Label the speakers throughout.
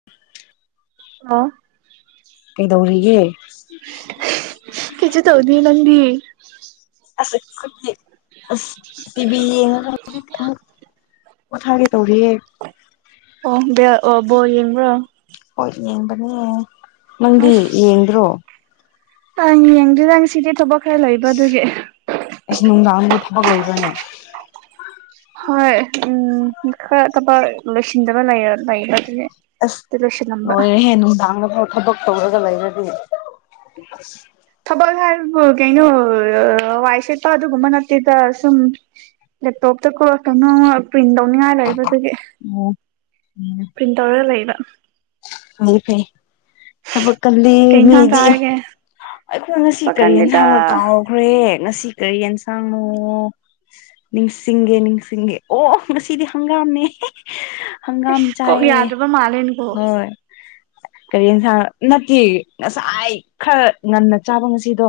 Speaker 1: [inaudible]
Speaker 2: ꯑꯣ
Speaker 1: ꯀꯩꯗꯧꯔꯤꯒꯦ
Speaker 2: ꯀꯁꯨ ꯊꯧꯗꯤ ꯅꯗꯤ
Speaker 1: ꯑꯁ ꯑꯁ ꯇꯤꯕꯤ ꯃꯊꯥꯒꯩ ꯇꯧꯔꯤꯌꯦꯦ
Speaker 2: ꯑꯣꯕ ꯑꯣ ꯕꯣ ꯌꯦꯡ꯭ꯔꯣ
Speaker 1: ꯍꯣꯏ ꯌꯦꯡꯕꯅꯦ ꯅꯪꯗꯤ
Speaker 2: ꯑꯁ
Speaker 1: ꯌꯦꯡꯗ꯭ꯔꯣ
Speaker 2: ꯑꯪ ꯌꯦꯡꯗꯣꯏꯗꯪ ꯁꯤꯗꯤ ꯊꯕꯛ ꯈꯔ ꯂꯩꯕ ꯑꯗꯨꯒꯤ
Speaker 1: ꯑꯦꯁ ꯅꯨꯡꯗꯥꯡꯕꯨ ꯊꯕꯛ ꯂꯩꯕꯅꯦ
Speaker 2: ꯍ ꯎꯝ ꯃꯤ ꯈꯔ ꯇꯄꯥ ꯂ ꯂꯣꯏ ꯆꯤꯟꯟꯖꯕ ꯅꯥꯏꯦ
Speaker 1: ꯑꯁ ꯂꯣꯏꯔꯦꯍꯦ ꯅꯨꯡꯗꯥꯡꯗꯐꯥꯎ ꯊꯕꯛ ꯇꯧꯔꯒ ꯂꯩꯔꯗꯤ [unintelligible]
Speaker 2: ꯊꯕꯛ ꯍꯥꯏ ꯀꯩꯅꯣ ꯋꯥꯏ ꯁꯦꯠꯠꯇ ꯑꯗꯨꯒꯨꯝꯕ ꯅꯠꯇꯦꯗ ꯁꯨꯝ ꯂꯦꯞꯇꯣꯞꯇꯀꯣ ꯀꯩꯅꯣꯝꯃ ꯄ꯭ꯔꯤꯟ ꯇꯧꯅꯤꯡꯉꯥꯏ ꯂꯩꯕꯗꯨꯗꯒꯤ
Speaker 1: ꯑꯣ ꯎꯝ
Speaker 2: ꯆ ꯇꯧꯔ ꯂꯩꯕ
Speaker 1: ꯍ ꯐꯩ ꯊꯕꯛ ꯀꯜꯂꯤ
Speaker 2: ꯀꯩ ꯏꯟꯁꯥꯡ
Speaker 1: ꯃꯤꯗꯤ
Speaker 2: ꯆꯥꯔꯒꯦ
Speaker 1: ꯑꯩꯈꯣꯏ ꯉꯁꯤ ꯀꯔꯤꯅ ꯍꯪꯉ
Speaker 2: ꯑꯁ
Speaker 1: ꯀꯥꯎ ꯍꯣꯔꯦ ꯉꯁꯤ ꯀꯔꯤ ꯌꯦꯟꯁꯥꯡꯅꯣ ꯅꯤꯡꯁꯤꯡꯒꯦ ꯅꯤꯡꯁꯤꯡꯒꯦ ꯑꯣ ꯉꯁꯤꯗꯤ ꯍꯪꯒꯥꯝꯅꯦ ꯍꯪꯒꯥꯝ
Speaker 2: ꯏꯁꯁ ꯀꯣ
Speaker 1: ꯆꯥꯏꯌꯦ
Speaker 2: ꯌꯥꯗꯕ ꯃꯥꯜꯂꯦꯅꯀꯣ
Speaker 1: ꯍꯣꯏ ꯀꯔꯤ ꯌꯦꯟꯁꯥꯡ ꯅꯠꯇꯦ ꯉꯁꯥꯏ ꯈꯔ ꯉꯟꯅ ꯆꯥꯕ ꯉꯁꯤꯗꯣ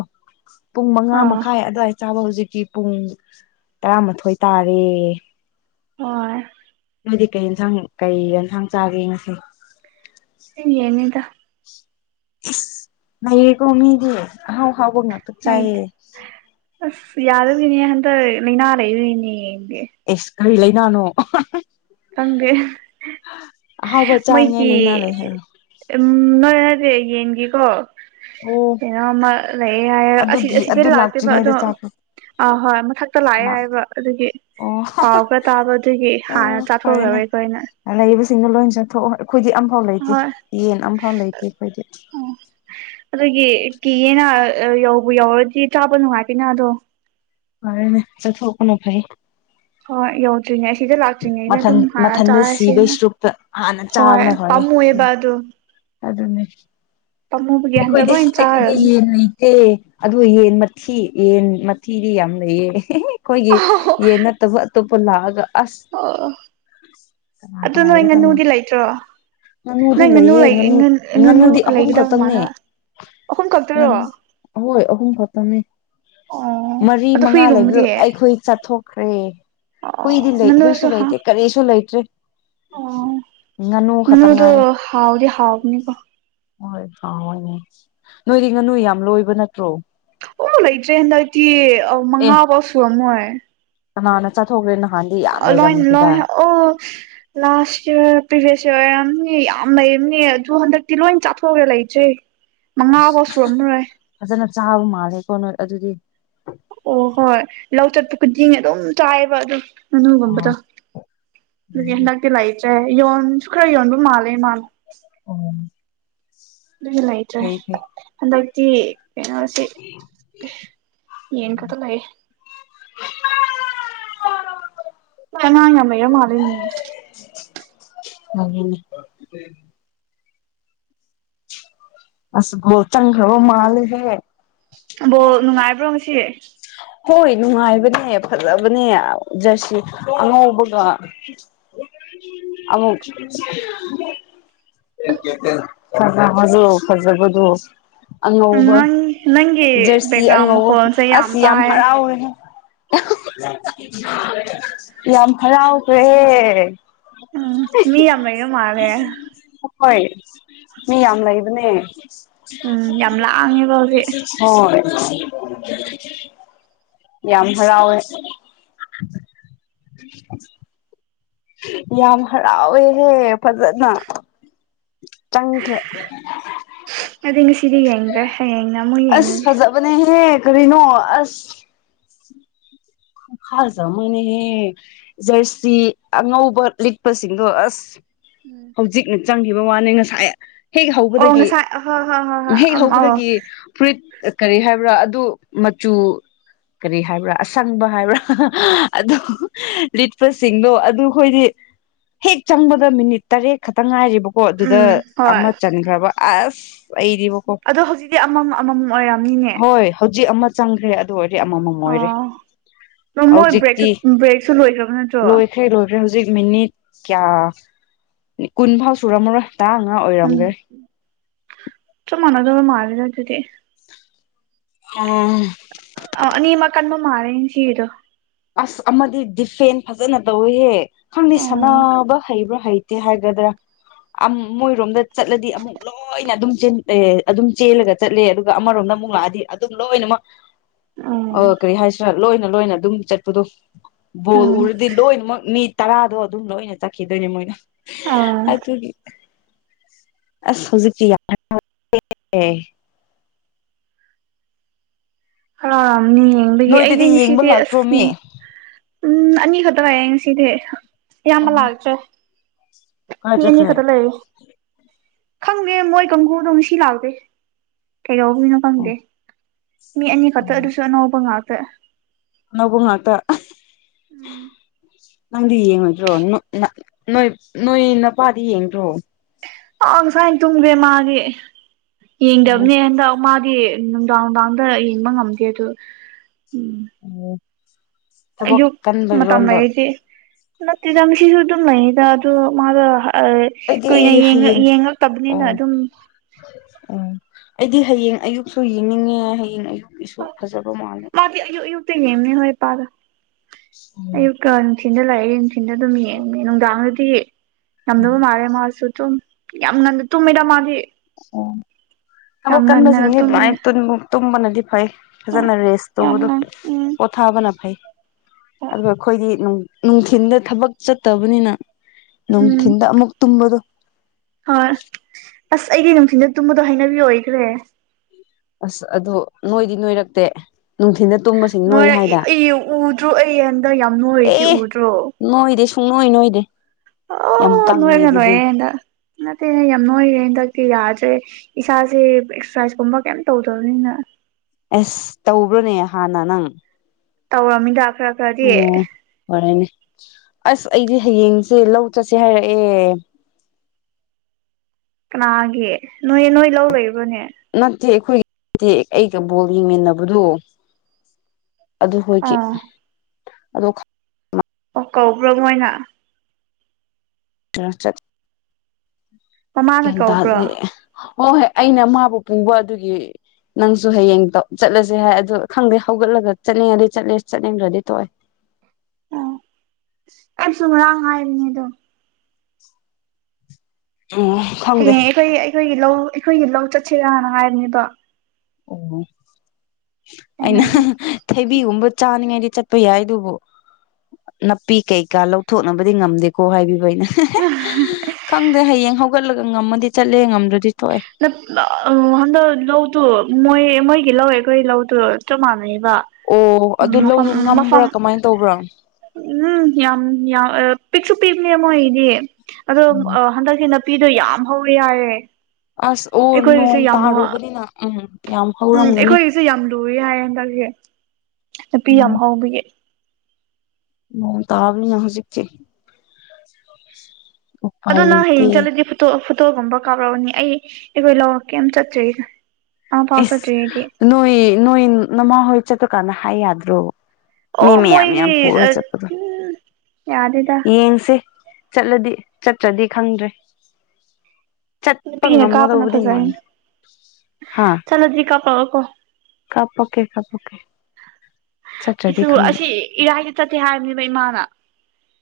Speaker 1: ꯄꯨꯡ ꯃꯉꯥ
Speaker 2: ꯑꯥ
Speaker 1: ꯃꯈꯥꯏ ꯑꯗꯨꯋꯥꯏ ꯆꯥꯕ ꯍꯧꯖꯤꯛꯀꯤ ꯄꯨꯡ ꯇꯔꯥꯃꯥꯊꯣꯏ ꯇꯥꯔꯦ
Speaker 2: ꯑꯣ
Speaker 1: ꯅꯣꯏꯗꯤ ꯀꯩ ꯌꯦꯟꯁꯥꯡ ꯀꯩ ꯌꯦꯟꯁꯥꯡ ꯆꯥꯒꯦ ꯉꯁꯤ
Speaker 2: ꯌꯦꯅꯤꯗ
Speaker 1: ꯃ ꯀꯣ ꯃꯤꯗꯤ ꯍꯥꯎ ꯍꯥꯎꯕꯉ
Speaker 2: ꯂꯩꯇꯦ ꯑꯁ ꯌꯥꯗꯕꯤꯅꯦ ꯍꯟꯗꯛ ꯂꯥꯏꯅꯥ ꯂꯩꯕꯏꯅꯦ ꯌꯦꯡꯗꯤ
Speaker 1: ꯑꯦꯁ ꯀꯔꯤ ꯂꯩꯅꯥꯅꯣ
Speaker 2: ꯐꯪꯗꯦ
Speaker 1: ꯑꯍꯥꯎꯕ ꯆꯥꯅꯤꯡꯉꯥꯏ
Speaker 2: ꯃꯣꯏꯒꯤ
Speaker 1: ꯂꯩꯅꯥ ꯂꯩ ꯍꯥꯏꯔꯣ
Speaker 2: ꯎꯝ ꯅꯣꯏ ꯍꯥꯏꯗꯤꯦ ꯌꯦꯟꯒꯤꯀꯣ
Speaker 1: ꯑꯣ
Speaker 2: ꯀꯩꯅꯣꯝꯃ ꯂꯩꯌꯦ ꯍꯥꯏ ꯑꯁꯤ
Speaker 1: ꯑꯗꯨꯒꯤ
Speaker 2: ꯑꯁꯤꯗꯩ
Speaker 1: ꯑꯗꯨ
Speaker 2: ꯂꯥꯛꯇꯦꯕ
Speaker 1: ꯂꯥꯛꯇ꯭ꯔꯤꯉꯩꯗ
Speaker 2: ꯑꯗꯣ
Speaker 1: ꯆꯥꯈ꯭ꯔꯣ
Speaker 2: ꯑ ꯍꯣꯏ ꯃꯊꯛꯇ ꯂꯥꯛꯑꯦ
Speaker 1: ꯂꯥꯛ
Speaker 2: ꯍꯥꯏꯕ ꯑꯗꯨꯒꯤ
Speaker 1: ꯑꯣ
Speaker 2: ꯄꯥꯎ ꯈꯔ ꯇꯥꯕ ꯑꯗꯨꯒꯤ
Speaker 1: ꯑ
Speaker 2: ꯍꯥꯟꯅ ꯆꯥꯊꯣꯛꯈ꯭ꯔꯕ
Speaker 1: ꯐꯔꯦꯅꯦ
Speaker 2: ꯑꯩꯈꯣꯏꯅ
Speaker 1: ꯂꯩꯔꯤꯕꯁꯤꯡꯅꯣ ꯂꯣꯏ ꯆꯪꯊꯎ ꯑꯩꯈꯣꯏꯗꯤ ꯑꯐꯥꯎ ꯂꯩꯇꯦ
Speaker 2: ꯍꯣꯏ
Speaker 1: ꯌꯦꯟ ꯑꯝꯐꯥꯎ ꯂꯩꯇꯦ ꯑꯩꯈꯣꯏꯗꯤ
Speaker 2: ꯑꯗꯨꯗꯒꯤ ꯀꯤꯌꯦꯅ ꯌꯧꯕ ꯌꯧꯔꯗꯤ ꯆꯥꯕ ꯅꯨꯡꯉꯥꯏꯇꯦꯅ ꯑꯗꯣ
Speaker 1: ꯃꯥꯔꯅꯦ ꯆꯠꯊꯣꯛ ꯀꯅ ꯐꯥꯏ
Speaker 2: ꯍꯣꯏ ꯌꯧꯗ꯭ꯔꯤꯉꯩ ꯑꯁꯤꯗ ꯂꯥꯛꯇ꯭ꯔꯤꯉꯩꯗ
Speaker 1: ꯃꯊ
Speaker 2: ꯑꯗꯨꯝ ꯍꯥꯟꯅ
Speaker 1: ꯃꯊꯟꯗ ꯁꯤꯕꯩ
Speaker 2: ꯆꯥꯔꯁꯦꯅ
Speaker 1: ꯏꯁꯇꯔꯨꯛꯇ ꯍꯥꯟꯅ
Speaker 2: ꯍꯣꯏ
Speaker 1: ꯆꯥꯕꯅ ꯍꯣꯏꯦ
Speaker 2: ꯄꯥꯝꯃꯨꯑꯦꯕ
Speaker 1: ꯎꯝ
Speaker 2: ꯑꯗꯣ
Speaker 1: ꯑꯗꯨꯅꯤ
Speaker 2: ꯄꯥꯝꯃꯨꯕꯒꯤ ꯍꯟꯗꯛ
Speaker 1: ꯑꯩꯈꯣꯏꯗ
Speaker 2: ꯂꯣꯏ
Speaker 1: ꯑꯩꯈꯣꯏꯗ
Speaker 2: ꯆꯥꯔꯕꯅꯤ
Speaker 1: ꯌꯦꯉ ꯑꯦꯦ ꯑꯗꯨ ꯌꯦꯟ ꯃꯊꯤ ꯌꯦꯟ ꯃꯊꯤꯗꯤ ꯌꯥꯝ ꯂꯩꯌꯦ ꯑꯩꯈꯣꯏꯒꯤ
Speaker 2: ꯑꯍꯣ
Speaker 1: ꯌꯦꯟ ꯅꯠꯇꯕ ꯑꯇꯣꯞꯄ ꯂꯥꯛꯑꯒ ꯑꯁ
Speaker 2: ꯑꯣ
Speaker 1: ꯀꯅꯥ
Speaker 2: ꯑꯗꯨ ꯅꯣꯏ
Speaker 1: ꯀꯅꯥꯒꯤꯔ ꯈꯪꯗꯦ
Speaker 2: ꯉꯥꯅꯨꯗꯤ ꯂꯩꯇ꯭ꯔꯣ ꯅ
Speaker 1: ꯉꯥꯅꯨꯗꯤ
Speaker 2: ꯏꯅꯨ
Speaker 1: ꯂꯩꯌꯦ
Speaker 2: ꯂꯩ ꯏ
Speaker 1: ꯉꯥꯅꯨ
Speaker 2: ꯏꯅꯨ ꯂꯩꯒꯗꯕ ꯃꯥ
Speaker 1: ꯍꯣꯏ ꯑꯍꯨꯝ ꯐꯠꯇꯅꯤ
Speaker 2: ꯑꯣ
Speaker 1: ꯃꯔꯤ
Speaker 2: ꯑꯗꯣ
Speaker 1: ꯃꯉꯥ ꯂꯩꯕ
Speaker 2: ꯍꯨꯏꯒꯨꯝꯕꯗꯤ
Speaker 1: ꯑꯩꯈꯣꯏ ꯆꯠꯊꯣꯛꯈ꯭ꯔꯦ ꯍꯨꯏꯗꯤ
Speaker 2: ꯑꯣ
Speaker 1: ꯂꯩ ꯍꯨꯏꯁꯨ
Speaker 2: ꯅꯁꯨ
Speaker 1: ꯂꯩꯇꯦ ꯀꯔꯤꯁꯨ ꯂꯩꯇ꯭ꯔꯦ ꯉꯥꯅꯨ ꯈꯛꯇꯪ
Speaker 2: ꯉꯥꯅꯨꯗꯣ
Speaker 1: ꯉꯥꯏꯔꯦ
Speaker 2: ꯍꯥꯎꯗꯤ ꯍꯥꯎꯕꯅꯤꯀꯣ
Speaker 1: ꯍꯣꯏ ꯍꯥꯎꯏꯅꯦ ꯅꯣꯏꯗꯤ ꯉꯥꯅꯨ ꯌꯥꯝ ꯂꯣꯏꯕ ꯅꯠꯇ꯭ꯔꯣ
Speaker 2: ꯑꯣ ꯂꯩꯇ꯭ꯔꯦ ꯍꯟꯗꯛꯇꯤ
Speaker 1: ꯑꯦ
Speaker 2: ꯃꯉꯥ ꯕꯥꯎ ꯁꯨꯔꯝꯃꯣꯏ
Speaker 1: ꯀꯅꯥꯅ ꯆꯥꯊꯣꯛꯈ꯭ꯔꯦ ꯅꯍꯥꯟꯗꯤ ꯌꯥꯝ
Speaker 2: ꯑꯣ ꯂꯣꯏꯟ ꯂꯣꯏꯟ
Speaker 1: ꯂꯩꯔꯝꯈꯤꯗꯥꯏ
Speaker 2: ꯑꯣ ꯂꯥꯁ ꯏꯌꯥꯔ ꯄ꯭ꯔꯤꯚꯤꯌꯁ ꯏꯔ ꯑꯣꯏꯔꯝꯅꯤ ꯌꯥꯝ ꯂꯩꯔꯝꯅꯦ ꯑꯗꯨ ꯍꯟꯗꯛꯇꯤ ꯂꯣꯏ ꯆꯥꯊꯣꯛꯑꯒ ꯂꯩꯇ꯭ꯔꯦ ꯃꯉꯥꯕꯥꯎ ꯁꯨꯔꯝꯃꯔꯣꯏ
Speaker 1: ꯐꯖꯅ ꯆꯥꯕ ꯃꯥꯜꯂꯦꯀꯣ ꯅꯣꯏ ꯑꯗꯨꯗꯤ
Speaker 2: ꯑꯣ ꯍꯣꯏ ꯂꯧ ꯆꯠꯄ ꯈꯨꯗꯤꯡ ꯑꯗꯨꯝ ꯆꯥꯏꯑꯕ ꯑꯗꯨ ꯉꯥꯅꯨꯒꯨꯝꯕꯗꯣ
Speaker 1: ꯑꯣ
Speaker 2: ꯑꯗꯨꯒꯤ
Speaker 1: ꯐꯔꯦꯅꯦ
Speaker 2: ꯍꯟꯗꯛꯇꯤ ꯂꯩꯇ꯭ꯔꯦ ꯌꯣꯟꯁꯨ ꯈꯔ ꯌꯣꯟꯕ ꯃꯥꯜꯂꯦ ꯏꯃꯥ
Speaker 1: ꯑꯣ
Speaker 2: ꯑꯗꯨꯒꯤ ꯂꯩꯇ꯭ꯔꯦ
Speaker 1: ꯐꯩ ꯐꯩ
Speaker 2: ꯍꯟꯗꯛꯇꯤ ꯀꯩꯅꯣꯁꯤ ꯌꯦꯟꯈꯛꯇꯥ ꯂꯩ
Speaker 1: [unintelligible]
Speaker 2: ꯅꯣꯏ ꯑꯉꯥꯡ ꯌꯥꯝ ꯂꯩꯔꯥ ꯃꯥꯜꯂꯤꯅꯦ
Speaker 1: [unintelligible] ꯑꯁ ꯒꯣꯜ ꯆꯟꯈ꯭ꯔꯕ ꯃꯥꯜꯂꯤꯍꯦ
Speaker 2: ꯔꯨꯝꯁꯤ
Speaker 1: ꯍꯣꯏ ꯅꯨꯡꯉꯥꯏꯕꯅꯦ ꯐꯖꯕꯅꯦ ꯖꯔꯁꯤ ꯑꯉꯧꯕꯒ
Speaker 2: [inaudible]
Speaker 1: ꯑꯃꯨꯛ [unintelligible] ꯐꯖꯕꯗꯨ
Speaker 2: ꯎꯝ ꯅꯪ ꯅꯪꯒꯤ ꯕꯦꯛꯒ꯭ꯔꯥꯎꯟ
Speaker 1: ꯑꯉꯧꯕ
Speaker 2: ꯃꯈꯣꯜꯁꯦ ꯌꯥꯝ
Speaker 1: ꯑꯁ
Speaker 2: ꯇꯥꯏ
Speaker 1: [unintelligible] [unintelligible] ꯌꯥꯝ ꯍꯔꯥꯎꯒ꯭ꯔꯦ
Speaker 2: ꯎꯝ ꯃꯤ ꯌꯥꯝ ꯂꯩꯕ ꯃꯥꯜꯂꯦ
Speaker 1: ꯍꯣꯏ ꯃꯤ ꯌꯥꯝ ꯂꯩꯕꯅꯦ
Speaker 2: ꯎꯝ ꯌꯥꯝ ꯂꯥꯡꯉꯦꯕ ꯍꯧꯖꯤꯛ
Speaker 1: ꯍꯣꯏ ꯌꯥꯝ ꯍꯔꯥꯎꯋꯦ ꯌꯥꯝ ꯍꯔꯥꯎꯋꯦꯍꯦ ꯐꯖꯅ ꯆꯪꯈ꯭ꯔꯦ
Speaker 2: ꯑꯩꯗꯤ ꯉꯁꯤꯗꯤ ꯌꯦꯡꯗ꯭ꯔꯦ ꯍꯌꯦꯡꯅ ꯑꯃꯨꯛ ꯌꯦꯡꯉꯅꯤ
Speaker 1: ꯃꯅꯦꯍꯦ ꯀꯔꯤꯅꯣ ꯑꯁ [unintelligible] ꯖꯔꯁꯤ ꯑꯉꯧꯕ ꯂꯤꯠꯄꯁꯤꯡꯗꯣ ꯑꯁ
Speaker 2: ꯎꯝ
Speaker 1: ꯍꯧꯖꯤꯛꯅ ꯆꯪꯈꯤꯕ ꯋꯥꯅꯦ ꯉꯁꯥꯏ ꯍꯦꯛ
Speaker 2: ꯑꯣ
Speaker 1: ꯍꯧꯕꯗꯒꯤ
Speaker 2: ꯉꯁꯥꯏ ꯍꯣꯏ ꯍꯣꯏ ꯍꯣꯏ ꯍꯣꯏ
Speaker 1: ꯍꯦꯛ
Speaker 2: ꯑꯧ
Speaker 1: ꯍꯧꯕꯗꯒꯤ ꯐꯨꯔꯤꯠ ꯀꯔꯤ ꯍꯥꯏꯕ꯭ꯔꯥ ꯑꯗꯨ ꯃꯆꯨ ꯀꯔꯤ ꯍꯥꯏꯕ꯭ꯔꯥ ꯑꯁ ꯁꯪꯕ ꯍꯥꯏꯕ꯭ꯔꯥ ꯑꯗꯨ ꯂꯤꯠꯄꯁꯤꯡꯗꯣ ꯑꯗꯨ ꯈꯣꯏꯗꯤ ꯍꯦꯛ ꯆꯪꯕꯗ ꯃꯤꯅꯤꯠ ꯇꯔꯦꯠ ꯈꯛꯇ ꯉꯥꯏꯔꯤꯕ ꯍꯣ
Speaker 2: ꯎꯝ
Speaker 1: ꯑꯗꯨꯗ
Speaker 2: ꯍꯣꯏ
Speaker 1: ꯑꯃ ꯆꯟꯈ꯭ꯔꯕ ꯑꯁ ꯑꯩꯗꯤꯕꯨ
Speaker 2: ꯑꯗꯣ ꯍꯧꯖꯤꯛꯇꯤ ꯑꯃꯝ ꯑꯃꯝ ꯑꯣꯏꯔꯝꯅꯤꯅꯦ
Speaker 1: ꯍꯣꯏ ꯍꯧꯖꯤꯛ ꯑꯃ ꯆꯪꯈ꯭ꯔꯦ ꯑꯗꯨ ꯑꯣꯏꯔꯗꯤ ꯑꯃꯝꯃꯝ ꯑꯣꯏꯔꯦ
Speaker 2: ꯑꯗꯣ ꯃꯣꯏ ꯕ꯭ꯔꯦꯛ ꯕ꯭ꯔꯦꯛꯁꯨ ꯂꯣꯏꯈ꯭ꯔꯕ ꯅꯠꯇ꯭ꯔꯣ
Speaker 1: ꯈ꯭ꯔꯦ ꯂꯣꯏꯈ꯭ꯔꯦ ꯍꯧꯖꯤꯛ ꯃꯤꯅꯤꯠ ꯀꯌꯥ ꯀꯨꯟ ꯐꯥꯎ ꯁꯨꯔꯝꯃꯔꯣꯏ ꯇꯥꯉꯥ
Speaker 2: ꯎꯝ
Speaker 1: ꯑꯣꯏꯔꯝꯒ꯭ꯔꯦ
Speaker 2: ꯆꯞ ꯃꯥꯟꯅꯗꯕ ꯃꯥꯜꯂꯦ ꯑꯗꯨꯗꯤ
Speaker 1: ꯎꯝ
Speaker 2: ꯑ ꯑꯅꯤꯃꯛ ꯀꯟꯕ ꯃꯥꯜꯂꯦ ꯉꯁꯤꯒꯤꯗꯣ
Speaker 1: ꯑꯁ ꯑꯃꯗꯤ ꯗꯤꯐꯦꯟ ꯐꯖꯅ ꯇꯧꯋꯤꯍꯦ ꯈꯪꯗꯦ
Speaker 2: ꯑꯣ
Speaker 1: ꯁꯥꯟꯅꯕ ꯍꯩꯕ꯭ꯔꯥ ꯍꯩꯇꯦ ꯍꯥꯏꯒꯗ꯭ꯔꯥ ꯑ ꯃꯣꯏꯔꯣꯝꯗ ꯆꯠꯂꯗꯤ ꯑꯃꯨꯛ ꯂꯣꯏꯅ ꯑꯗꯨꯝ ꯆꯦꯟ ꯑꯦ ꯑꯗꯨꯝ ꯆꯦꯜꯂꯒ ꯆꯠꯂꯦ ꯑꯗꯨꯒ ꯑꯃꯔꯣꯝꯗ ꯑꯃꯨꯛ ꯂꯥꯛꯑꯗꯤ ꯑꯗꯨꯝ ꯂꯣꯏꯅꯃꯛ
Speaker 2: [unintelligible]
Speaker 1: ꯑ ꯀꯔꯤ ꯍꯥꯏꯁꯤꯔꯥ ꯂꯣꯏꯅ ꯂꯣꯏꯅ ꯑꯗꯨꯝ ꯆꯠꯄꯗꯣ ꯕꯣꯜ
Speaker 2: ꯎꯝ
Speaker 1: ꯎꯔꯗꯤ ꯂꯣꯏꯅꯃꯛ ꯅꯤꯠ ꯇꯔꯥꯗꯣ ꯑꯗꯨꯝ ꯂꯣꯏꯅ ꯆꯠꯈꯤꯗꯣꯏꯅꯦ ꯃꯣꯏꯅ
Speaker 2: ꯑꯣ
Speaker 1: ꯑꯗꯨꯒꯤ ꯑꯁ ꯍꯧꯖꯤꯛꯇꯛꯛꯇꯤ ꯌꯥꯝ
Speaker 2: ꯑꯥꯝꯅꯦ ꯌꯦꯡꯕꯒꯤ ꯑꯩꯗꯤ
Speaker 1: ꯅꯣꯏꯗꯗꯤ ꯌꯦꯡꯕ
Speaker 2: ꯉꯁꯤꯗꯤ
Speaker 1: ꯂꯥꯛꯇ꯭ꯔꯣ ꯃꯤ
Speaker 2: ꯑꯁꯅꯦ ꯎꯝ ꯑꯅꯤꯈꯛꯇ ꯍꯥꯏꯌꯦ ꯉꯁꯤꯗꯤ ꯑꯌꯥꯝꯕ
Speaker 1: ꯑꯣ
Speaker 2: ꯂꯥꯛꯇ꯭ꯔꯦ
Speaker 1: ꯀꯥꯏ
Speaker 2: ꯍꯅꯦ
Speaker 1: ꯆꯠꯈ꯭ꯔꯦ
Speaker 2: ꯈꯛꯇ ꯂꯩꯔꯦ ꯈꯪꯗꯦ ꯃꯣꯏ ꯀꯥꯡꯒꯨꯗꯣ ꯅꯨꯡꯁꯤ ꯂꯥꯛꯗꯦ ꯀꯩꯗꯧꯕꯤꯅꯣ
Speaker 1: ꯑꯣ
Speaker 2: ꯈꯪꯗꯦ ꯃꯤ ꯑꯅꯤ ꯈꯛꯇ ꯑꯗꯨꯁꯨ ꯑꯅꯧꯕ ꯉꯥꯛꯇ
Speaker 1: ꯅꯧꯕ ꯉꯥꯛꯇ
Speaker 2: ꯎꯝ
Speaker 1: ꯅꯪꯗꯤ ꯌꯦꯡꯉꯨꯗ꯭ꯔꯣ ꯅꯣꯏ ꯅꯣꯏ ꯅꯄꯥꯗꯤ ꯌꯦꯡꯗ꯭ꯔꯣ
Speaker 2: ꯑ ꯉꯁꯥꯏꯅ ꯇꯨꯝꯗ꯭ꯔꯦ ꯃꯥꯒꯤ
Speaker 1: ꯑꯣ
Speaker 2: ꯌꯦꯡꯗꯕꯅꯦ ꯍꯟꯗꯛ ꯃꯥꯒꯤ ꯅꯨꯡꯗꯥꯡ ꯅꯨꯡꯗꯥꯡꯗ ꯌꯦꯡꯕ ꯉꯝꯗꯦ ꯑꯗꯨ ꯎꯝ
Speaker 1: ꯑꯣꯝ
Speaker 2: ꯑꯌꯨꯛ ꯃꯇꯝ
Speaker 1: ꯍꯟꯗꯛ
Speaker 2: ꯍꯥꯏꯁꯦ ꯅꯠꯇꯦꯗꯝꯁꯤꯁꯨ ꯑꯗꯨꯝ ꯂꯩꯗ ꯑꯗꯨ ꯃꯥ ꯀꯨꯏꯅ
Speaker 1: ꯑꯩꯗꯤ ꯍꯌꯦꯡ
Speaker 2: ꯌꯦꯡꯉꯛꯇꯕꯅꯤꯅ
Speaker 1: ꯑꯣ
Speaker 2: ꯑꯗꯨꯝ
Speaker 1: ꯑꯣ ꯑꯩꯗꯤ ꯍꯌꯦꯡ ꯑꯌꯨꯛꯁꯨ ꯌꯦꯡꯅꯤꯡꯉꯦ ꯍꯌꯦꯡ ꯑꯌꯨꯛꯀꯤꯁꯨ ꯐꯖꯕ ꯃꯥꯜꯂꯦ
Speaker 2: ꯏꯨꯛꯇ ꯦꯦꯝꯅꯤ ꯑꯣꯏꯌꯦ ꯄꯥꯒ
Speaker 1: ꯎꯝ
Speaker 2: ꯑꯩ ꯀꯥꯟ ꯆꯤꯟꯅ ꯂꯥꯏ ꯊꯤꯟꯗ ꯑꯗꯨꯝ ꯌꯦꯡꯉ ꯅꯨꯡꯗꯥꯡꯗꯗꯤ ꯉꯝꯗꯅꯕ ꯃꯥꯜꯂꯦ ꯃꯥꯁꯨ ꯑꯗꯨꯨꯝ ꯌꯥꯝ ꯉꯟ ꯇꯨꯝꯃꯤꯗ ꯃꯥꯗꯤ
Speaker 1: ꯑꯣ
Speaker 2: ꯌꯥꯝ
Speaker 1: ꯅ
Speaker 2: ꯉꯟ ꯉꯟꯅ
Speaker 1: ꯀꯟꯃꯁꯤꯗꯋꯥ
Speaker 2: ꯇꯨꯝꯕꯅꯦ
Speaker 1: ꯍꯥꯏꯨ ꯇꯨꯝꯕꯅꯗꯤ ꯐꯩ ꯐꯖꯅ ꯔꯦꯁ
Speaker 2: ꯌꯥꯝ
Speaker 1: ꯇꯧꯕꯗꯣ
Speaker 2: ꯉꯟ ꯎꯝ
Speaker 1: ꯄꯣꯊꯥꯕꯅ ꯐꯩ ꯑꯣ ꯑꯩꯈꯣꯏꯗꯤ ꯅꯨꯡꯊꯤꯜꯗ ꯊꯕꯛ ꯆꯠꯇꯕꯅꯤꯅ ꯅꯅꯨꯡ
Speaker 2: ꯎꯝ
Speaker 1: ꯊꯤꯟ ꯑꯃ ꯃꯨꯛ ꯇꯨꯝꯝꯕꯗꯨ
Speaker 2: ꯍꯣꯏ ꯑꯁ ꯑꯩꯒꯤ ꯅꯨꯡꯊꯤꯅ ꯇꯨꯝꯕꯗꯣ ꯍꯥꯏꯅꯕꯤꯌ ꯑꯣꯏꯈ꯭ꯔꯦ
Speaker 1: ꯑꯁ ꯑꯗꯣ ꯅꯣꯏꯗꯤ ꯅꯣꯏꯔꯛꯇꯦ ꯅꯨꯡꯊꯤꯅ ꯇꯨꯝꯁ
Speaker 2: ꯅꯣꯏꯔ ꯑꯩ ꯎꯗ꯭ꯔꯣ ꯑꯩ ꯍꯟꯗꯛ ꯌꯥꯝ ꯅꯣꯏꯔꯤꯁꯤ
Speaker 1: ꯑꯦ
Speaker 2: ꯎꯗ꯭ꯔꯣ
Speaker 1: ꯅꯣꯏꯗꯤ ꯁꯨꯡꯅꯣꯏ ꯅꯣꯏꯗꯦ ꯌꯥꯝ
Speaker 2: ꯑꯣ
Speaker 1: ꯀꯪꯉꯤ
Speaker 2: ꯅꯣꯏꯔ
Speaker 1: ꯑꯗꯨꯗꯤ
Speaker 2: ꯅꯣꯏꯍꯦ ꯍꯟꯗꯛ ꯅꯠꯇꯦꯅꯦ ꯌꯥꯝ ꯅꯣꯏꯈꯦ ꯍꯟꯗꯛꯇꯤ ꯌꯥꯗ꯭ꯔꯦ ꯏꯁꯥꯁꯦ ꯑꯦꯛꯁꯔꯁꯥꯏꯁꯀꯨꯝꯕ ꯀꯩꯝ ꯇꯧꯗꯕꯅꯤꯅ
Speaker 1: ꯑꯁ ꯇꯧꯕ꯭ꯔꯣꯅꯦ ꯍꯥꯟꯅ ꯅꯪ
Speaker 2: ꯇꯧꯔꯝꯃꯤꯗ ꯈꯔ ꯈꯔꯗꯤ
Speaker 1: ꯑꯣ ꯍꯔꯦꯅꯦ ꯑꯁ ꯑꯩꯗꯤ ꯍꯌꯦꯡꯁꯦ ꯂꯧ ꯆꯠꯁꯦ ꯍꯥꯏꯔꯛꯑꯦ
Speaker 2: ꯀꯅꯥꯒꯤ ꯅꯣꯏ ꯅꯣꯏ ꯂꯧ ꯂꯩꯕꯣꯅꯦ
Speaker 1: ꯅꯠꯇꯦ ꯑꯩꯈꯣꯏꯒꯤ ꯑꯩꯒ ꯕꯣꯜ ꯌꯦꯡꯃꯤꯟꯅꯕꯗꯨꯣ ꯑꯗꯨ ꯍꯣꯏꯒꯤ
Speaker 2: ꯑꯣ
Speaker 1: ꯑ
Speaker 2: ꯑꯣ ꯀꯧꯕ꯭ꯔꯣ ꯃꯣꯏꯅ
Speaker 1: ꯆꯠ
Speaker 2: ꯃꯃꯥꯅ
Speaker 1: ꯀꯗ
Speaker 2: ꯀꯧꯕ꯭ꯔꯣ
Speaker 1: ꯑꯗꯨ ꯍꯣꯏ ꯍꯣꯏ ꯑꯩꯅ ꯃꯥꯕꯨ ꯄꯨꯡꯕ ꯑꯗꯨꯒꯤ ꯅꯪꯁꯨ ꯍꯌꯦꯡꯗꯣ ꯆꯠꯂꯁꯦ ꯍꯥꯏ ꯑꯗꯣ ꯈꯪꯗꯦ ꯍꯧꯒꯠꯂꯒ ꯆꯠꯅꯤꯡꯉꯗꯤ ꯆꯠꯂꯦ ꯆꯠꯅꯤꯡꯈ꯭ꯔꯗꯤ ꯇꯑꯦ
Speaker 2: ꯑꯣ ꯀꯩꯝꯁꯨꯨꯝ ꯉꯥꯡ ꯍꯥꯏꯕꯅꯤ ꯑꯗꯣ
Speaker 1: ꯎ
Speaker 2: ꯍꯌꯦꯡ ꯑꯩꯈꯣꯏꯒꯤ ꯑꯩꯈꯣꯏꯒꯤ ꯂꯧ ꯑꯩꯈꯣꯏꯒꯤ ꯂꯧ ꯆꯠꯁꯦꯔꯥꯅ ꯍꯥꯏꯔꯅꯦꯕ
Speaker 1: ꯑꯣ ꯑꯩꯅ ꯊꯩꯕꯤꯒꯨꯝꯕ ꯆꯥꯅꯤꯡꯉꯥꯏꯗꯤ ꯆꯠ ꯆꯞꯄ ꯌꯥꯏ ꯑꯗꯨꯕꯨ ꯅꯥꯄꯤ ꯀꯩꯀꯥ ꯂꯧꯊꯣꯛꯅꯕꯗꯤ ꯉꯝꯗꯦꯀꯣ ꯍꯥꯏꯕꯤꯕ ꯑꯩꯅ
Speaker 2: ꯎ
Speaker 1: ꯈꯪꯗ꯭ꯔꯦ ꯍꯌꯦꯡ ꯍꯧꯒꯠꯂꯒ ꯉꯝꯃꯗꯤ ꯆꯠꯂꯦ ꯉꯝꯗ꯭ꯔꯗꯤ ꯊꯣꯛꯑꯦ
Speaker 2: ꯍꯟꯗꯛ ꯂꯧꯗꯨꯣ ꯃꯣꯏ ꯃꯣꯏꯒꯤ ꯂꯧꯋꯦ ꯑꯩꯈꯣꯏ ꯂꯧꯗꯨꯣ ꯆꯞ ꯃꯥꯟꯅꯩꯑꯕ
Speaker 1: ꯑꯣ ꯑꯗꯨ ꯂꯧꯗꯨ ꯉꯝꯕ꯭ꯔꯥ ꯀꯃꯥꯏꯅ ꯇꯧꯕ꯭ꯔꯥ
Speaker 2: ꯎꯝ ꯌꯥꯝ ꯌꯥꯝ ꯄꯤꯛꯁꯨ ꯄꯤꯕꯅꯦ ꯃꯣꯏꯗꯤ ꯑꯗꯣ ꯍꯟꯗꯛꯁꯤ ꯄꯤꯤꯗꯣ ꯌꯥꯝ ꯍꯧꯋꯦ ꯌꯥꯔꯦ
Speaker 1: ꯑꯁ ꯑꯣ ꯅꯣꯡ ꯇꯥꯔꯨꯕꯅꯤꯅ ꯎꯝ ꯌꯥꯝ
Speaker 2: ꯎꯝ
Speaker 1: ꯍꯧꯔꯝꯒꯅꯤ
Speaker 2: ꯑꯩꯈꯣꯏꯒꯤꯁꯨꯦ ꯌꯥꯝ ꯂꯨꯏꯦ ꯍꯥꯏꯅ ꯈꯁꯦ ꯅꯨꯄꯤ ꯌꯥꯝ ꯍꯧꯕꯒꯤ
Speaker 1: ꯎ ꯇꯥꯕ ꯉꯍꯁꯤꯁꯤ
Speaker 2: ꯑꯗꯣ ꯅꯪ ꯍꯌꯦꯡ ꯆꯠꯂꯗꯤ ꯐꯣꯇꯣ ꯐꯣꯇꯣꯒꯨꯝꯕ ꯀꯥꯞꯔꯛꯑꯅꯤ ꯑꯩꯈꯣꯏ ꯂꯧꯔꯛꯀꯩꯝ ꯆꯠꯆꯔꯤꯗ
Speaker 1: ꯏꯁ ꯅꯣꯏ ꯅꯣꯏ ꯅꯃꯥ ꯍꯣꯏ ꯆꯠꯇ꯭ꯔ ꯀꯥꯟꯅ ꯍꯥꯏ ꯌꯥꯗ꯭ꯔꯣ ꯃꯤ
Speaker 2: ꯑꯣ
Speaker 1: ꯃꯌꯥꯝ ꯃꯌꯥꯝ
Speaker 2: ꯃꯣꯏꯗꯤ
Speaker 1: ꯄꯨꯔꯒ ꯆꯠꯄꯗꯣ
Speaker 2: ꯎꯝ ꯌꯥꯔꯦꯗ
Speaker 1: ꯌꯦꯡꯁꯦ ꯆꯠꯂꯗꯤ ꯆꯠꯇ꯭ꯔꯗꯤ ꯈꯪꯗ꯭ꯔꯦ ꯆꯠꯄ
Speaker 2: ꯅꯨꯄꯤꯅ
Speaker 1: ꯉꯃꯗ
Speaker 2: ꯀꯥꯞꯄꯅ
Speaker 1: ꯎꯕꯨꯗꯤ ꯃꯥ ꯍꯥ
Speaker 2: ꯆꯠꯗ꯭ꯔꯤꯀꯥ ꯄ ꯀꯣ
Speaker 1: ꯀꯞ ꯑꯣꯀꯦ ꯀꯞ ꯑꯣꯀꯦ
Speaker 2: ꯑꯩꯁꯨ ꯑꯁꯤ ꯏꯔꯥꯏꯗ ꯆꯠꯇꯦ ꯍꯥꯏꯕꯅꯦꯕ ꯏꯃꯥꯅ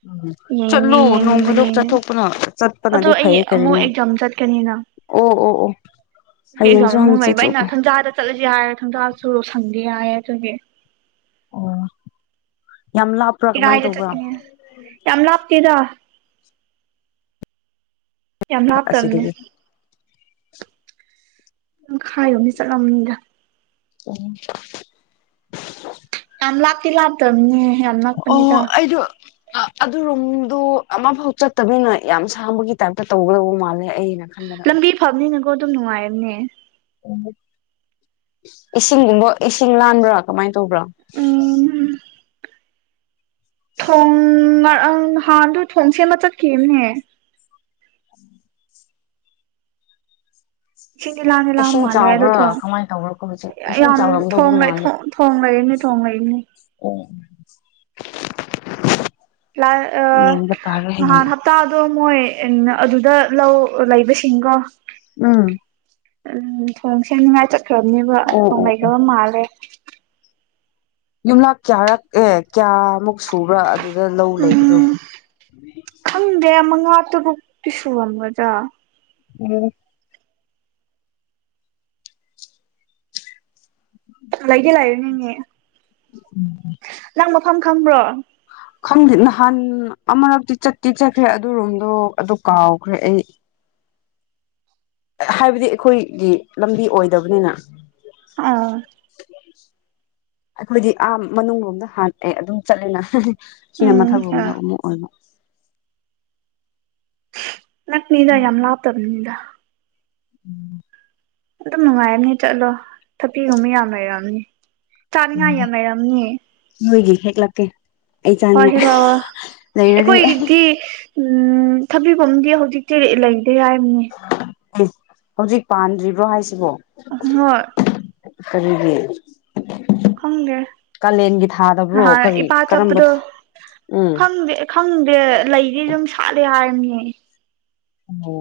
Speaker 1: ꯎꯝ
Speaker 2: ꯌꯦꯡꯅꯤ
Speaker 1: ꯆꯠꯂꯣ ꯅꯣꯡ
Speaker 2: ꯌꯦꯡꯕ
Speaker 1: ꯈꯨꯗꯣꯛ
Speaker 2: ꯌꯦꯡꯅꯤ
Speaker 1: ꯆꯠꯊꯣꯛꯄꯅ
Speaker 2: ꯑꯗꯣ
Speaker 1: ꯆꯠꯄꯅꯗꯤ
Speaker 2: ꯑꯩ
Speaker 1: ꯐꯩꯌꯦ
Speaker 2: ꯑꯃꯨꯛ
Speaker 1: ꯀꯔꯤꯅꯣ
Speaker 2: ꯑꯦꯛꯖꯥꯝ ꯆꯠꯀꯅꯤꯅ
Speaker 1: ꯑꯣ ꯑꯣ ꯑꯣ
Speaker 2: ꯑꯗꯨꯒꯤ ꯑꯦꯛꯖꯥꯝ
Speaker 1: ꯍꯌꯦꯡꯁꯨ
Speaker 2: ꯑꯃꯨꯛ ꯂꯩꯕ
Speaker 1: ꯍꯪꯆꯤꯠꯁꯨ
Speaker 2: ꯑꯩꯅ ꯊꯟꯖꯥꯗ ꯆꯠꯂꯁꯤꯦ ꯍꯥꯏꯔꯦ ꯊꯪꯖꯥꯁꯨ ꯂꯣꯁꯪꯗꯦ ꯍꯥꯏꯔꯌꯦ ꯑꯗꯨꯒꯤ
Speaker 1: ꯑꯣ ꯌꯥꯝꯂ
Speaker 2: ꯏꯔ ꯍꯥꯏꯗ ꯆꯠꯀꯅꯦ ꯌꯥꯝ ꯂꯥꯞꯇꯦꯗ ꯌꯥꯝ ꯂ ꯍꯥꯞꯇꯕꯅꯦ
Speaker 1: ꯑꯁꯤꯗꯒꯤ
Speaker 2: ꯝ ꯍꯥꯏꯌꯣ ꯃꯤ ꯆꯠꯂꯝꯅꯤꯗ
Speaker 1: ꯑꯣꯝ
Speaker 2: ꯌꯥꯝ ꯂꯥꯛꯄꯤ ꯂꯥꯛꯗ
Speaker 1: ꯑꯣ ꯑꯩꯗ ꯑ ꯑꯗꯨꯔꯣꯝꯗꯣ ꯑꯃꯐꯥꯎ ꯆꯠꯇꯅꯤꯅ ꯌꯥꯝ ꯁꯥꯡꯕꯒꯤ ꯇꯥꯏꯞꯇ ꯇꯧꯒꯗꯧꯕ ꯃꯥꯜꯂꯦ ꯑꯩꯅ ꯈꯟꯕꯗ
Speaker 2: ꯂꯝꯕꯤ ꯐꯕꯅꯤꯅꯀꯣ ꯑꯗꯨꯝ ꯅꯨꯡꯉꯥꯏꯝꯅꯦ
Speaker 1: ꯏꯁꯤꯡꯒꯨꯝꯕ ꯏꯁꯤꯡ ꯂꯥꯟꯕ꯭ꯔꯥ ꯀꯃꯥꯏꯅ ꯇꯧꯕ꯭ꯔꯥ
Speaker 2: ꯎꯝ ꯊꯣꯡ ꯉꯪ ꯍꯥꯟꯗ ꯊꯣꯡ ꯁꯦꯝꯦ ꯑꯃ ꯆꯠꯀꯦꯅꯦ ꯏꯤꯟꯗꯤ ꯂꯥꯟꯅꯤ ꯂꯥꯟ
Speaker 1: ꯏꯁꯤꯡ
Speaker 2: ꯃꯥꯜꯂꯦ ꯑꯗꯣ
Speaker 1: ꯆꯥꯎꯕ꯭ꯔꯥ
Speaker 2: ꯊꯣꯡꯉ
Speaker 1: ꯀꯃꯥꯏꯅ ꯇꯧꯕ꯭ꯔꯥ ꯍꯧꯖꯤꯛ ꯏꯁꯤꯡ
Speaker 2: ꯌꯥꯝ
Speaker 1: ꯆꯥꯎꯔꯝꯗꯧꯕ
Speaker 2: ꯊꯣꯡꯈꯦ ꯊꯣꯡ ꯊꯣꯡ ꯂꯩꯔꯤꯅꯤ ꯊꯣꯡ ꯂꯩꯔꯤꯅꯤ
Speaker 1: ꯑꯣ
Speaker 2: ꯂ ꯑ ꯍꯞꯇꯥꯗꯣ ꯃꯣꯏ ꯑꯗꯨꯗ ꯂꯧ ꯂꯩꯕꯁꯤꯡꯒꯣ
Speaker 1: ꯎꯝ
Speaker 2: ꯎꯝ ꯊꯣꯡ ꯁꯦꯝꯦ ꯅꯨꯡꯉꯥꯏ ꯆꯠꯈ꯭ꯔꯕꯅꯦꯕ
Speaker 1: ꯑꯣ
Speaker 2: ꯊꯣꯡ
Speaker 1: ꯑꯣ ꯑꯣ
Speaker 2: ꯂꯩꯈꯕ ꯃꯥꯜꯂꯦ
Speaker 1: ꯌꯨꯝꯂꯛ ꯀꯌꯥꯔꯛ ꯑꯦ ꯀꯌꯥꯃꯨꯛ ꯁꯨꯕ꯭ꯔꯥ ꯑꯗꯨꯗ ꯂꯧ ꯂꯩꯕꯗꯣ
Speaker 2: ꯎꯝ ꯈꯪꯗꯦ ꯃꯉꯥ ꯇꯔꯨꯛꯇꯤ ꯁꯨꯔꯝꯒꯗ꯭ꯔꯥ
Speaker 1: ꯎꯝ
Speaker 2: ꯂꯩꯗꯤꯦ ꯂꯥꯛꯌꯨ ꯅꯅꯦ ꯅꯪ ꯃꯐꯝ ꯈꯪꯕ꯭ꯔꯣ
Speaker 1: ꯈꯪꯗꯦ ꯅꯍꯥꯟ ꯑꯃꯨꯔꯛꯇꯤ ꯆꯠꯇꯤ ꯆꯠꯈ꯭ꯔꯦ ꯑꯗꯨ ꯔꯣꯝꯗꯣ ꯑꯗꯨ ꯀꯥꯎꯈ꯭ꯔꯦ ꯑꯩ ꯍꯥꯏꯕꯗꯤ ꯑꯩꯈꯣꯏꯒꯤ ꯂꯝꯕꯤ ꯑꯣꯏꯗꯕꯅꯤꯅ
Speaker 2: ꯑꯥ
Speaker 1: ꯑꯩꯈꯣꯏꯗꯤ ꯑꯥ ꯃꯅꯨꯡꯂꯣꯝꯗ ꯍꯥꯇꯦ ꯑꯗꯨꯝ ꯆꯠꯂꯦꯅ ꯁꯤꯅ
Speaker 2: ꯎꯝ
Speaker 1: ꯃꯊꯛꯂꯣꯝꯗ ꯑꯃꯨꯛ ꯑꯣꯏꯕ
Speaker 2: ꯅꯛ ꯃꯤꯗ ꯌꯥꯝ ꯂꯥꯞꯇꯕꯅꯤ ꯃꯤꯗ
Speaker 1: ꯎꯝ
Speaker 2: ꯑꯗꯨꯝ ꯅꯨꯡꯉꯥꯏꯔꯝꯅꯤ ꯆꯠꯂꯣ ꯊꯄꯤꯒꯨꯝꯕ ꯌꯥꯝ ꯂꯩꯔꯑꯝꯅꯤ ꯆꯥꯅꯤꯉꯥꯏ ꯌꯥꯝ ꯂꯩꯔꯝꯅꯤ
Speaker 1: ꯍꯣꯏꯒꯤ ꯍꯦꯦꯛꯂꯀꯦ
Speaker 2: ꯍꯣꯏ ꯍꯦꯕꯕ
Speaker 1: ꯂꯩꯔꯗꯤ
Speaker 2: ꯑꯩꯈꯣꯏꯗꯤ ꯎꯝ ꯊꯕꯤꯐꯝꯝꯗꯤ ꯍꯧꯖꯤꯛꯇꯤ ꯂꯩꯗ ꯌꯥꯔꯤꯕꯅꯦ
Speaker 1: ꯍꯧꯖꯤꯛ ꯄꯥꯟꯗ꯭ꯔꯤꯕ꯭ꯔꯣ ꯍꯥꯏꯁꯤꯕꯣ
Speaker 2: ꯍꯣꯏ
Speaker 1: ꯐ꯭ꯔꯤꯒꯤ
Speaker 2: [inaudible] [unintelligible] ꯈꯪꯗꯦ
Speaker 1: ꯊꯥꯗꯕ꯭ꯔꯣ
Speaker 2: ꯅꯥꯍꯥꯟ
Speaker 1: ꯀꯔꯤ
Speaker 2: ꯏꯄꯥ
Speaker 1: ꯀꯔꯝꯕ
Speaker 2: ꯆꯠꯄꯗꯣ
Speaker 1: ꯊꯥ ꯎꯝ
Speaker 2: ꯈꯪꯗꯦ ꯈꯪꯗꯦ ꯂꯩꯗꯤ ꯑꯗꯨꯝ ꯁꯥꯠꯂꯦ ꯍꯥꯏꯕꯅꯦ
Speaker 1: ꯑꯣ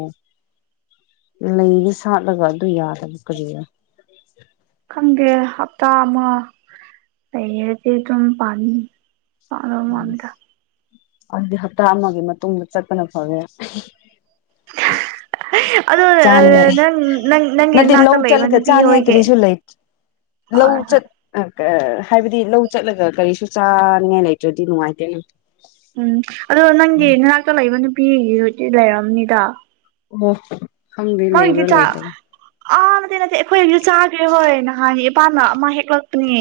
Speaker 1: ꯂꯩꯗꯤ ꯁꯥꯠꯂꯒ ꯑꯗꯨ ꯌꯥꯗꯕ ꯀꯔꯤꯔꯥ
Speaker 2: ꯈꯪꯗꯦ ꯍꯞꯇꯥ ꯑꯃꯥ ꯂꯩꯔꯗꯤ ꯑꯗꯨꯝ ꯄꯥꯟ ꯄꯥꯟꯂꯣ ꯃꯟꯗ
Speaker 1: ꯑꯗꯨꯗꯤ ꯍꯞꯇꯥ ꯑꯃꯥꯒꯤ ꯃꯇꯨꯡꯗ ꯆꯠꯄꯅ ꯐꯔꯦ
Speaker 2: [inaudible] ꯑꯗꯣ
Speaker 1: ꯆꯥꯅꯤꯡꯉꯥꯏ
Speaker 2: ꯅꯪ ꯅꯪ ꯅꯪꯒꯤ
Speaker 1: ꯅꯠꯇꯦ ꯂꯧ
Speaker 2: ꯏꯅꯥꯛꯇ ꯂꯩꯕ
Speaker 1: ꯆꯠꯂꯒ
Speaker 2: ꯅꯨꯄꯤ
Speaker 1: ꯆꯥꯅꯤꯡꯉꯥꯏ
Speaker 2: ꯍꯣꯏꯒꯤ
Speaker 1: ꯀꯔꯤꯁꯨ ꯂꯩ ꯂꯧ
Speaker 2: ꯍꯣꯏ
Speaker 1: ꯆꯠ
Speaker 2: ꯍꯣꯏ
Speaker 1: ꯑ ꯍꯥꯏꯕꯗꯤ ꯂꯧ ꯆꯠꯂꯒ ꯀꯔꯤꯁꯨ ꯆꯥꯅꯤꯡꯉꯥꯏ ꯂꯩꯇ꯭ꯔꯗꯤ ꯅꯨꯡꯉꯥꯏꯇꯦꯅ
Speaker 2: ꯎꯝ ꯑꯗꯣ ꯅꯪꯒꯤ ꯅꯅꯥꯛꯇ ꯂꯩꯕ ꯅꯨꯄꯤꯒꯤ ꯍꯧ ꯂꯩꯔꯝꯅꯤꯗ
Speaker 1: ꯑꯣ ꯈꯪꯗꯦ
Speaker 2: ꯃꯣꯏꯗꯤ
Speaker 1: ꯂꯩꯕ꯭ꯔꯥ
Speaker 2: ꯆꯥꯛ
Speaker 1: ꯂꯩꯇꯕ꯭ꯔꯥ
Speaker 2: ꯑꯥ ꯅꯠꯇꯦ ꯅꯠꯇꯦ ꯑꯩꯈꯣꯏꯁꯨ ꯆꯥꯈ꯭ꯔꯦ ꯍꯣꯏ ꯅꯍꯥꯟꯒꯤ ꯏꯄꯥꯅ ꯑꯃꯥ ꯍꯦꯛꯂꯛꯄꯅꯦ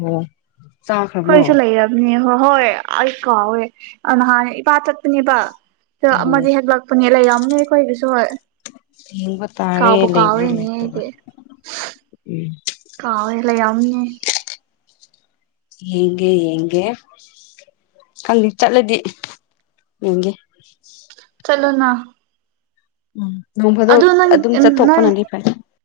Speaker 1: ꯑꯣ ꯆꯥꯈ꯭ꯔꯕ꯭ꯔꯣ
Speaker 2: ꯑꯩꯈꯣꯏꯁꯨ ꯂꯩꯔꯝꯅꯤ ꯍꯣꯏ ꯍꯣꯏ ꯑꯩ ꯀꯥꯎꯋꯦ ꯑꯥ ꯅꯍꯥꯟꯅ ꯏꯄꯥ ꯆꯠꯄꯅꯦꯕ ꯑꯗꯣ
Speaker 1: ꯑꯣ
Speaker 2: ꯑꯃꯥꯗꯤ ꯍꯦꯛꯂꯛꯄꯅꯦ ꯂꯩꯔꯝꯅꯤ ꯑꯩꯈꯣꯏꯒꯤꯁꯨ ꯍꯣꯏ
Speaker 1: ꯊꯦꯡꯕ ꯇꯥꯔꯦ
Speaker 2: ꯀꯥꯎꯕꯨ
Speaker 1: ꯂꯩꯕ꯭ꯔꯥ
Speaker 2: ꯀꯥꯎꯋꯦꯅꯦ
Speaker 1: ꯂꯩꯇꯕ꯭ꯔꯥ ꯎꯝ
Speaker 2: ꯀꯥꯎꯏ ꯂꯩꯔꯝꯅꯤꯌꯦ
Speaker 1: ꯌꯦꯡꯒꯦ ꯌꯦꯡꯒꯦ ꯈꯪꯗꯦ ꯆꯠꯂꯗꯤ ꯌꯦꯡꯒꯦ [inaudible] [unintelligible]
Speaker 2: ꯆꯠꯂꯣꯅ
Speaker 1: ꯎꯝ ꯅꯣꯡ ꯐꯗꯣꯛ
Speaker 2: ꯑꯗꯣ ꯅꯪ
Speaker 1: ꯑꯗꯨꯝ
Speaker 2: ꯅꯪ
Speaker 1: ꯆꯠꯊꯣꯛꯄꯅꯗꯤ ꯐꯩ